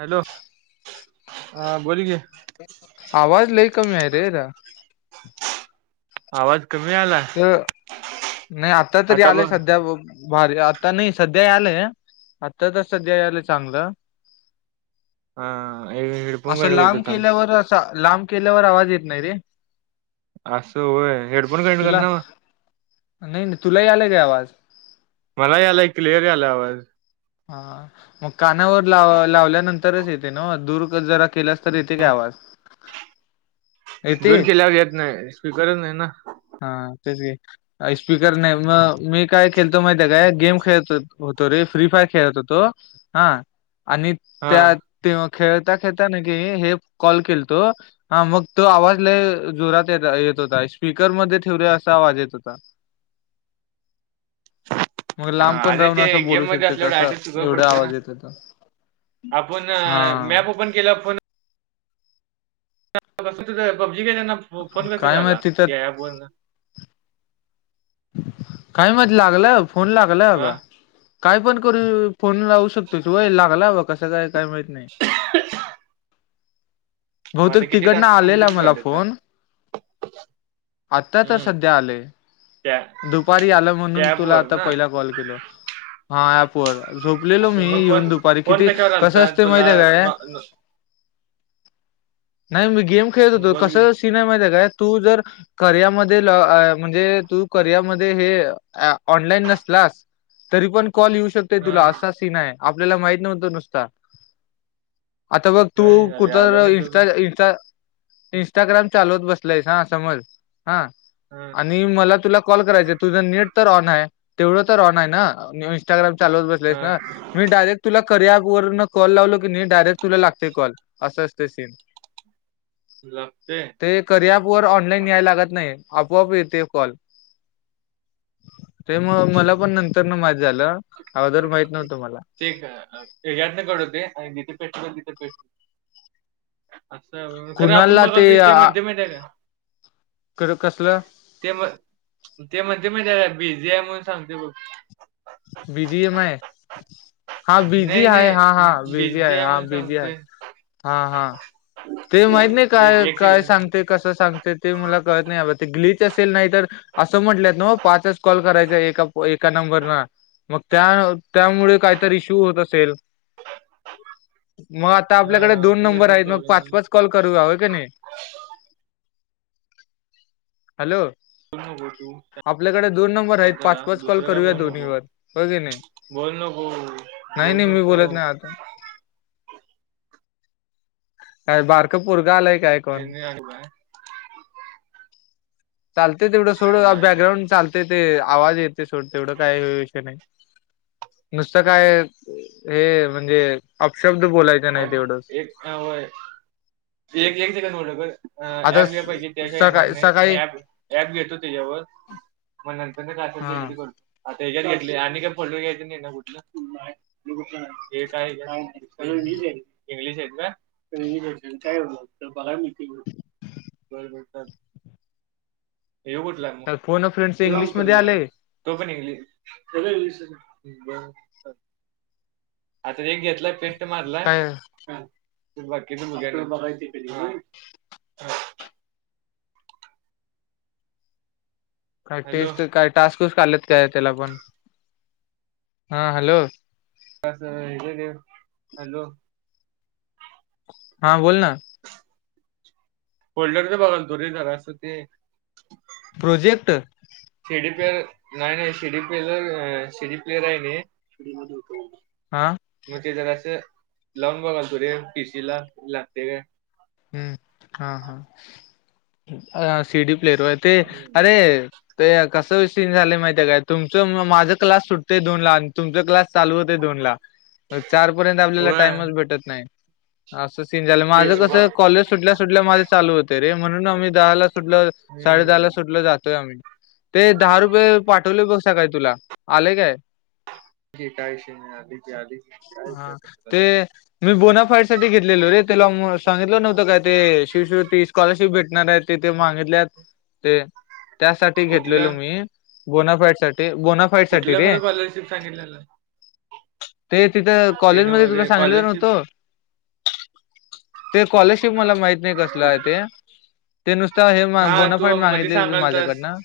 Hello हा बोल की. आवाज लई कमी आहे रे. आवाज कमी यालय. तर नाही आता तरी आलेय सध्या बघ. भारी. आता नाही. सध्या आलंय आता तरच सध्या यालंय चांगलं. हा एक हेडफोन असं कनेक्ट करतो लांब थांब केल्यावर असा लांब केल्यावर आवाज येत नाही रे. अस होय. हेड तुला नाही तुला यायलय काय आवाज? मला यायलय क्लिअर यायलाय आवाज. हा मग कानावर ला लावल्यानंतरच येते नव्ह. दूर जरा केल्यास आता तर येतंय काय आवाज? दूर येते केल्यावर येत नाही. स्पकरच नाही ना. हा तेच की. स्पीकर नाही. मग मी काय केलतो माहिती आहे काय? गेम खेळत होतो रे फ्री फायर खेळत होतो. हा आणि हा त्या ते खेळता खेळता न की हे कॉल केलतो. हा मग तो आवाज लई जोरात य येत होता. स्पी कर मध्ये ठेवली असा आवाज येत होता. मग लांब पण अरे राहुन ते असं बोलु गेम मध्ये शकता असल्यावर असा डायरेक्ट स्पीकर एवढा पडतंय ना आवाज येत होता. आपण हा मॅप ओपन केला फोन [inaudible] पबजी खेळताना फोन कसा काय आला माहित तिथं या अँप वरन? काही माहित लागल फोन लागला हा बा काय पण करू फोन लावु शकतो व्हय लागला बा कसं काय काही माहीत नाही [inaudible] मग आता बहुतेक किती तिकडनं टास्क कम्प्लेंट आलेला किती मला झालेत फोन टास्क? आता तर हम्म सध्या आलेय. त्या दुपारी आलं म्हणुन त्या ऍप तुला वर आता ना पहिला कॉल केलो. हा अँप वर झोपलेलो मी असं मग येऊन फोन दुपारी फोन किती कशावर कसं आलता असते तुला माहिते काय? न नाही मी गेम खेळत न होतो. बोल की कसं सिन माहिती आहे काय? तु जर कार्यामध्ये ल म्हणजे तु कार्यामध्ये हे ऑनलाईन नसलास तरी पण कॉल येऊ शकते हा तुला असा सीन आहे आपल्याला माहित नव्हतो नुसता आता बघ तू नाही अरे कुत आला नाही तो पण. इंस्टा इंस्टाग्राम चालवत बसलाय हा समज हा. हम्म. आणि मला तुला कॉल करायचं तुझं नीट तर ऑन आहे तेवढं तर ऑन आहे ना. इस्टाग्राम चालवत बसलोय ना हा मी डायरेक्ट तुला कार्या ॲप वरन कॉल लावलो की कणी डायरेक्ट तुला लागते कॉल. असं असते सीन. लागते. ते कार्या ॲप ऑनलाईन यायला लागत नाही आपोआप येते कॉल ते मग मला पण नंतर न माहीत झालं अगोदर माहित नव्हतं मला. ते यातन कते आणि तिथे पेट तिथे पेट [unintelligible] असं खरं आपण कुणालला ते बघाल इथे मध्यम आहे का क कसलं ते मग ते म्हणते मग त्याला बिझी आहे म्हणुन सांगते बघ बिझी आहे माय हा बिझी नाही आहे हा हा नाही बिझी आहे हा म्हणून बिझी आहे सांगते हा हा ते माहित नाही एक काय एक काय सेकंड सांगते कसं सांगते ते मला कळत नाही ते ग्लीच असेल नाही तर असं म्हंटल्यात ना पाचच कॉल करायचा एका एका नंबरन मग त्या त्यामुळे काहीतरी इश्यु होत असेल मग आता आपल्याकडे दोन नंबर आहेत मग प्रॉब्लेम पाच आहे पाच कॉल करू हो की नाही हॅलो हो [inaudible] आपल्याकडे दोन नंबर आहेत पाच -पाच कॉल करूया बोल दोन्ही नको वर हो की नाही बोल नको नाही बोल नाही मी नको बोलत नाही का बारक पोरगं आलाय काय कोण त्यांनी आ काय [unintelligible] चालते तेवढं सोड नाही नाही. बॅकग्राऊंड चालते ते आवाज येते सोड तेवढं काय नाही नुसतं काय हे म्हणजे अपशब्द बोलायचा नाही तेवढंच ह होय एक एक जग आता ॲप घे पै की त्या काही येणार सकाळी नाही सकाळी मी ऍप ऍप घेतो त्याच्यावर मग नंतर का करतो हा आता हेच्यात घेतले आणि काय पट घ्यायच नाही ना कुठलं हे काय [inaudible] हीच इंग्लिश आहेत का [inaudible] बर बर हे कुठला फोन फ्रेंडस इंग्लिशमध्ये आले कट तोपन [inaudible] आता एक घेतलाय पेंट मारलाय काय बाकी मुग [inaudible] काय हॅलो टेस्ट काय टास्कच काढलेत काय त्याला पण हा हॅलो बस हे हॅलो [inaudible] हां बोल ना फल्डर तर बघा तो झालं असं ते प्रोजेक्ट शिडी प्लेयर नाही नाही शिडी प्लेर सिडी प्लेयर आहे हां मग ते जरा असं लावून बघाल तु रे पीसी ला लागते का हम्म हा हा अ सिडी प्लेयर होय ते अरे ते कसं सीन झालय माहिती आहे काय तुमचं माझं क्लास सुटतोय दोन ला तुमचा क्लास - चालू होतय दोन ला ब चार पर्यंत आपल्याला होय टाइमच भेटत नाही असं सीन झालं माझं कसं कॉलेज सुटल्या सुटल्या माझे चालु होते रे म्हणुन आम्ही दहा ला सुटलं साडे दहा ला हम्म सुटलं जातोय आम्ही ते दहा रुपये पाठवले बघ सकाळी तुला आलय काय फो काय विषय नाही आली जी आली काय विषय हा ते आता मी बोनाफाईड साठी घेतलेलो रे [unintelligible] त्याला सांगितलं नव्हतं काय ते शिषुवती स्कॉलरशिप भेटणार आहेत ते ते मागितले आहेत ते त्यासाठी घेतलेलो कुठलं मी बोनाफॅट साठी बोनाफ कुठलं खरं स्कॉलरशिप सांगितलेलं ते तिथं ते कॉलेजमध्ये नव्ह तुला रे सांगलेल स्कॉलरशिप नव्हतं ते स्कॉलरशिप मला माहित नाही कस काय ते ते नुसत हे हा बोनाफाईट तू मध्ये मागितलेल सांगालतास माझ्याकडनं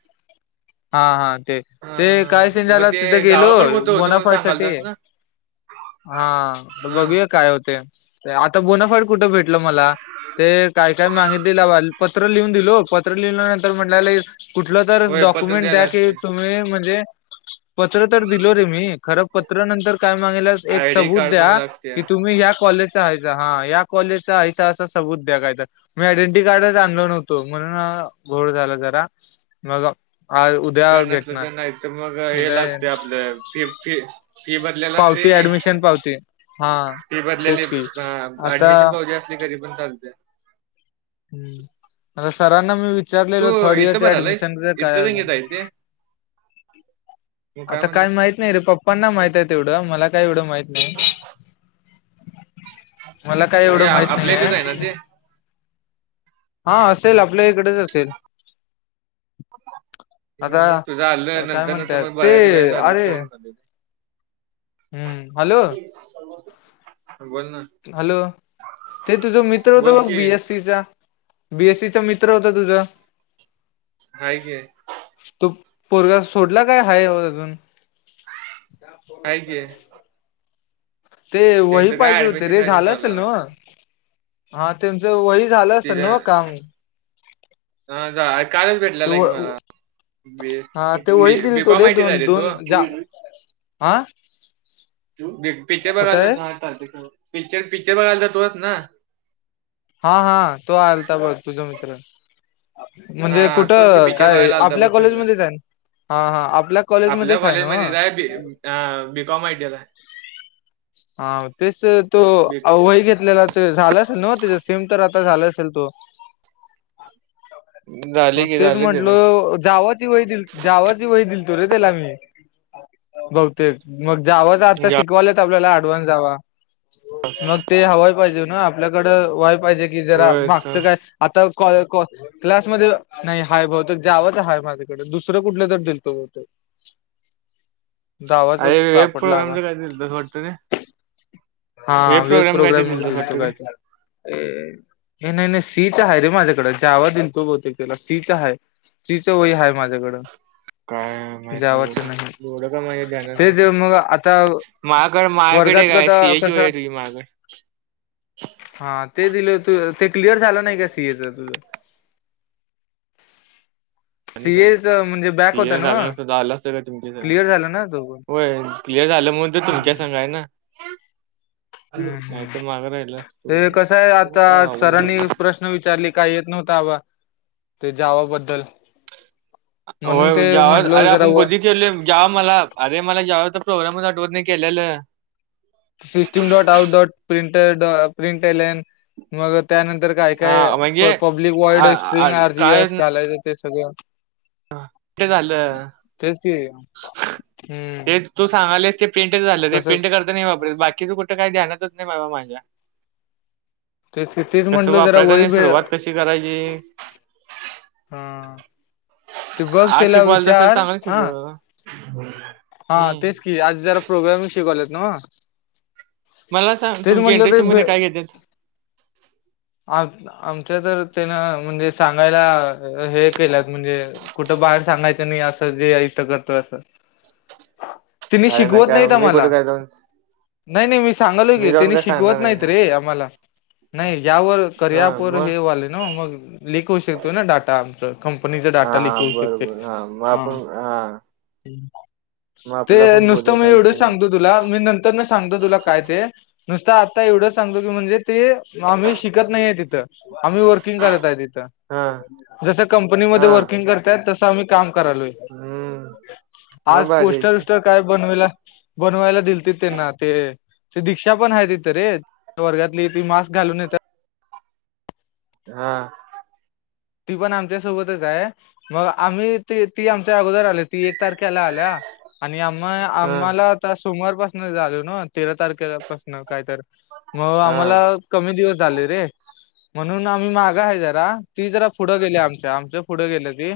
हा हा ते ते काय अं, सेन झाला मग ते तिथे गेलो गावाकडे कुठं होतं म्हणून बोनाफाईट साठी सांगालतास ना हा हा बघूया काय होतय आता बोनाफाईड कुठे भेट - म्हटलं मला ते काय काय मागित दि पत्र लिहून दिलो पत्र लिहिल्या नंतर म्हटलं कुठलं तर होय पत्र डॉक्युमेंट द्यायला द्या की लागते तुम्ही म्हणजे पत्र तर दिलो रे मी खर पत्र नंतर काय मागितलं एक आयडी सबूत कार्ड पण द्या लागते की तुम्ही ह्या कॉलेज हाय का हा ह्या कॉलेजचा हायसा असा सबूत द्या काय तर मी आयडेंटिटी कार्डच आणलो नव्हतो म्हणून घोळ झाला जरा मग आ [unintelligible] नाही तर मग हे लागतेय आपलं फी फी फी भरलेला असतय ती ऍडमिशन पावती हा फी भरलेली तेच की आता ऍडमिशन पावती असली तरी पण चालतय ह् आता सरांना मी तू विचारलेलो थर्ड इयर इथं च्या भरालायस ऍडमिशन च काय इथं गंगेत अजुन आहे ते मग आता काय म्हणले माहित नाही रे पप्पांना माहित आहे तेवढं मला काही एवढं माहित नाही मला काही म्हणजे एवढं माहित आपल्या इथेच नाहीयाय आहे ना ते हा असेल आपल्या इकडेच असेल मग तुझा आल आता काय नंतर ना म्हणतात समज ते भरायचं आल अरे तर म्हणालोय हम्म हॅलो बोल ना हॅलो ते तुझं मित्र होत बोल बघ की बी एस सी चा बी एस सी चा मित्र होता तुझं हाय की तू पोरगा सोडला काय हाय हो अजून हाय की ते वही त्यांचं काय पाहिजे होती ऍडमिशन रे काय झालं चालू असल आहे वाटतं न्हवं हा त्यांचं वही झालं असेल न्हव तिथं का हा कालच ते भेटलेला व की मला बी हा ते वही बी दिल बी कॉम आय टी झालाय तो आं तू पिक्चर बघायला आहे जातो [unintelligible] पिक्चर पिक्चर बघायला जातो [unintelligible] हा हा तो आलता बघ तुझा मित्र म्हणजे हा तोच की कुठं पिक्चर काय बघायला आलता आपल्या बघ सगळं कॉलेजमध्येच आहे ना हा हा आपल्या कॉलेजमध्येच हाय न्हवं अ बी कॉम आय टी आय लाय हा तेच ते तो वही घेतलेला ते झाल असेल नव्ह त्या सेम तर आता झालं असेल तो झाले की तेच झाले म्हंटल त्याचं जावाची वही दिल - जावाची वय दिलतो रे त्याला मी बहुतेक मग जावाचा आता शिक जा- शिकवाल्यात आपल्याला अडवान्स जावा मग ते हवाय पाहिजे ना आपल्याकड व्हाय पाहिजे की जरा होय का मागचं काय आता क क्लासमध्ये नाही हाय भवतेक जावंच हाय माझ्याकडे दुसरं कुठलं तर दिलतो भवतेक [inaudible] अरे वेब प्रोग्राम च काय दिलतास वाडत रे हा वेब काय ते प्रोग्राम दिलतंस दिलतो वाटतं रे काय तर हे हे नाही नाही सी. च आहे रे माझ्याकडे जावा दिल तो बहुतेक त्याला सी च आहे. तिचं वही आहे माझ्याकडं. काय माहित नाही बघ एवढं का माझ्या ध्यानात नाही. तेच मग आता मायाकड मायाकड वर्गात एक हाय कता सी ए ची वही कसं हाय तुझी मायाकड हा ते दिलं होत ते क्लिअर झालं नाही का सी ए च तुझं [inaudible] सी. आणि काय ए. च म्हणजे बॅक होता क्लिअर झालं नव्हं नसतं तर आलं असतं का तुमच्या संग क्लिअर झाला ना तो पण. होय क्लिअर झालं म्ह तर तुमच्या हम्म सांगाय ना. नाही हम्म तर मागं राहिला ते असतो त काय आवड नाही. विचारली काही येत नव्हता आबा ते जावाबद्दल. म्हणून ते म्हटल जरा व जा्याव मला अरे मला जा्याव तर प्रोग्रामच आठवत नाही केलेलं. System dot, out dot, printer ड प्रिंटलन मग त्यानंतर काय काय हा म्हणजे पब्लिक वाईड आ हटिंग आ आर. जी. एस. घालायचं ते सगळं. ह ते झालं तेच की हम्म ते तू सांगालेस ते प्रिंट झालं ते तसं प्रिंट करता नाही वापरल बाकीचं कुठ का ध्यानातच नाही बाबा माझ्या. तेच की तेच कस म्हटलं जरा वापरायचं वही आणि भे सुरुवात कशी करायची? ह. आज शिकवायला असेल चांगलं हा शिकवाला ना? हा तेच की आज जरा प्रोग्रामिंग शिकवलेत नव्हं? मला सांग तुमची एंटरशिप मध्ये काय घेतेत? आ आमच्या तर त्यान म्हणजे सांगायला हे केलात म्हणजे कुठं बाहेर सांगायचं नाही असं जे इथ करतो असं. तेनी अरे शिकवत नका नाही मी आम्हाला. कुठे काय जाऊन नाही नाही मी सांगलोय की मी जाऊन त्यांनी काय शिकवत सांगणार आहे नाहीत काय रे आम्हाला नाही. यावर हा करयाप वर मग हे वाले ना मग क होऊ शकतोय ना डाटा. कंपनीचा हा डाटा हा लिक होऊ शकतोय बरोबर मग हा. आपण मग ते आपला पण नुसतं बोलेल मी काही एवढंच विषय नाही. सांगतो तुला मी नंतर न सांगतो तुला काय ते नुसता आता एवढं सांगतो की म्हणजे ते शिकत नाहीय तिथं आम्ही वर्किंग करत आहे तिथं. हा जस कंपनीमध्ये हा वर्किंग करताय तसं आम्ही काम करालोय. हम्म आज मग भारी आहे पोस्टर की विस्टर काय बनवाला? बनवायला दिलतीत त्यांना ते ते दीक्षा पण आहे तिथं रे वर्गातली त मास्क घालून येत हा. ती पण आमच्या सोबतच आहे मग आम्ही त ती आमच्या अगोदर आल ती एक तारखेला आल्या. आणि आम हा आम्हाला आता सोमवारपासन झाल ना तेरा तारखे पाासन कायतर. मग हा आम्हाला कमी दिवस झाले रे म्हणून आम्ही मागा आहे जरा. ती जरा पुढं गेल्या आमच्या आमच्या पुढे गेल्या ती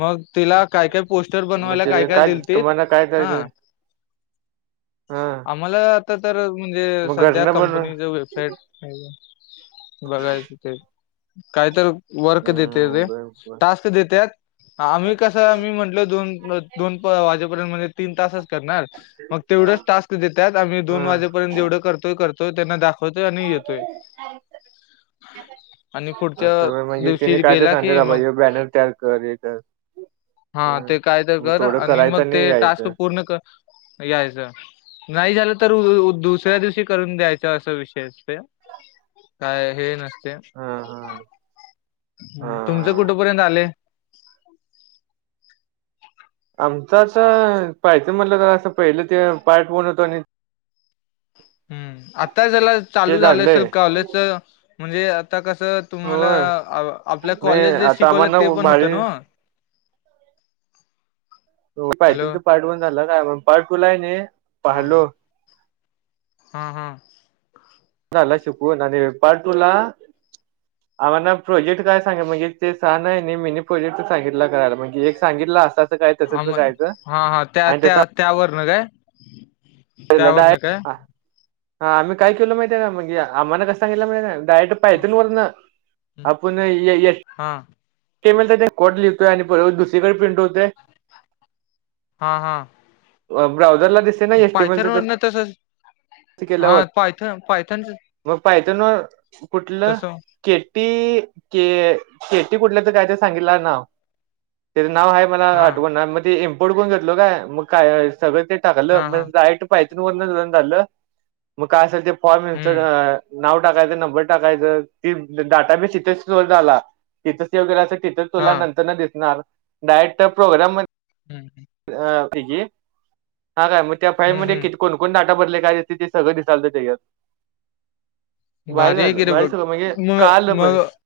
मग तिला काय काय पोस्टर मग बनवायला काय त्याला काय दिलतीत तुम्हाला काय काय हा. कर- हा. आम्हाला आता तर म्हणजे मग सध्या घरनं बनव कंपनीच वेबसाईट बघायच ते काय तर वर्क देते ते? हम्म बर बर टास्क देत्यात आम्ही कसं म्हंटल दोन दोन वाजे [inaudible] तीन तासच करणार मग तेवढेच टास्क देत्यात आम्ही दोन हा वाजेपर्यंत जेवढं करतोय करतो. तो त्यांना दाखवतोय आणि येतोय आणि पुढच्या असं होय म्हणजे तिने दिवशी काय तर गेला सांगत्यात की आबा मग हे बॅनर तयार कर तर. हा ते काय तर कर आणि मग ते टास्क पूर्ण कर यायचं नाही झालं तर दुसऱ्या दिवशी करून द्यायचं असं विषय असतं काय हे नसते हा हा हा तुमचं हा कुठंपर्यंत आले? आमच असं पाहिजे म्हटलं तर असं पहिलं ते पार्ट बनवतो आणि हम्म आता जला ते चालू झालं झालंय असेल कॉलेज तर म्हणजे आता कसं तुम्हाला होय आपल्या नाही कॉलेज जे आता शिकवलं आम्हाला ते पण होत भारी नव्हं? हो पाहिजे त तर पार्ट वन झालं कायण पार्ट टू ला आहे नाही हा पाहिलो. हा हा. ला शिकवून आणि पार्ट दोन ला आम्हा ना प्रोजेक्ट काय सांग म्हणजे ते सहा नाही मिनी प्रोजेक्ट सांगितला करायला म्हणजे एक सांगितला असतं आम हा हा त्या तसं त्या त्यावर न काय? पहिल्यांदा त्यावरनं काय हा आम्ही काय केलं माहितीय का मग आम्हाला कसं सागितलं केलं माहितय डायेक्ट हा पायथान वरंन हम्म. आपण हा एचटि यमेलचा कोड लिहतोय आणि दुसरीकडे प्रिंट होतोय हा हा ब्राऊझरला दिसत पायथन वरन तसंच हा केल्यावर पायथन पायथन मग पायथान ना कुठलं केटी के केटी कुठल्या तर काय तर सांगितलं नाव त्याच नाव आहे मला हा आठवण मग ते इम्पोर्ट करून घतलो काय मग काय सगळं ते टाकलं हा हा मग डायरेक्ट पायथान वरून रन झालं मग काय असेल ते फॉर्म हम्म नाव टाकायचं नंबर टाकायचं ती डाटा बेस इथेच स्लो झाला. तिथंच सेव करायचं तिथच हा तुला नंतर न दिसणार डायरेक्ट प्रोग्राम मधून हम्म अ हेजी काय मग त्या फाईल हम्म मध्ये किती हम्म. कोणकोण डाटा भरले काय ते सगळं दिसाल त्यात बाहेर भारी आहे की आलं रे बाहेर बघ सगळ म्हणजे का मग कळलं पण मग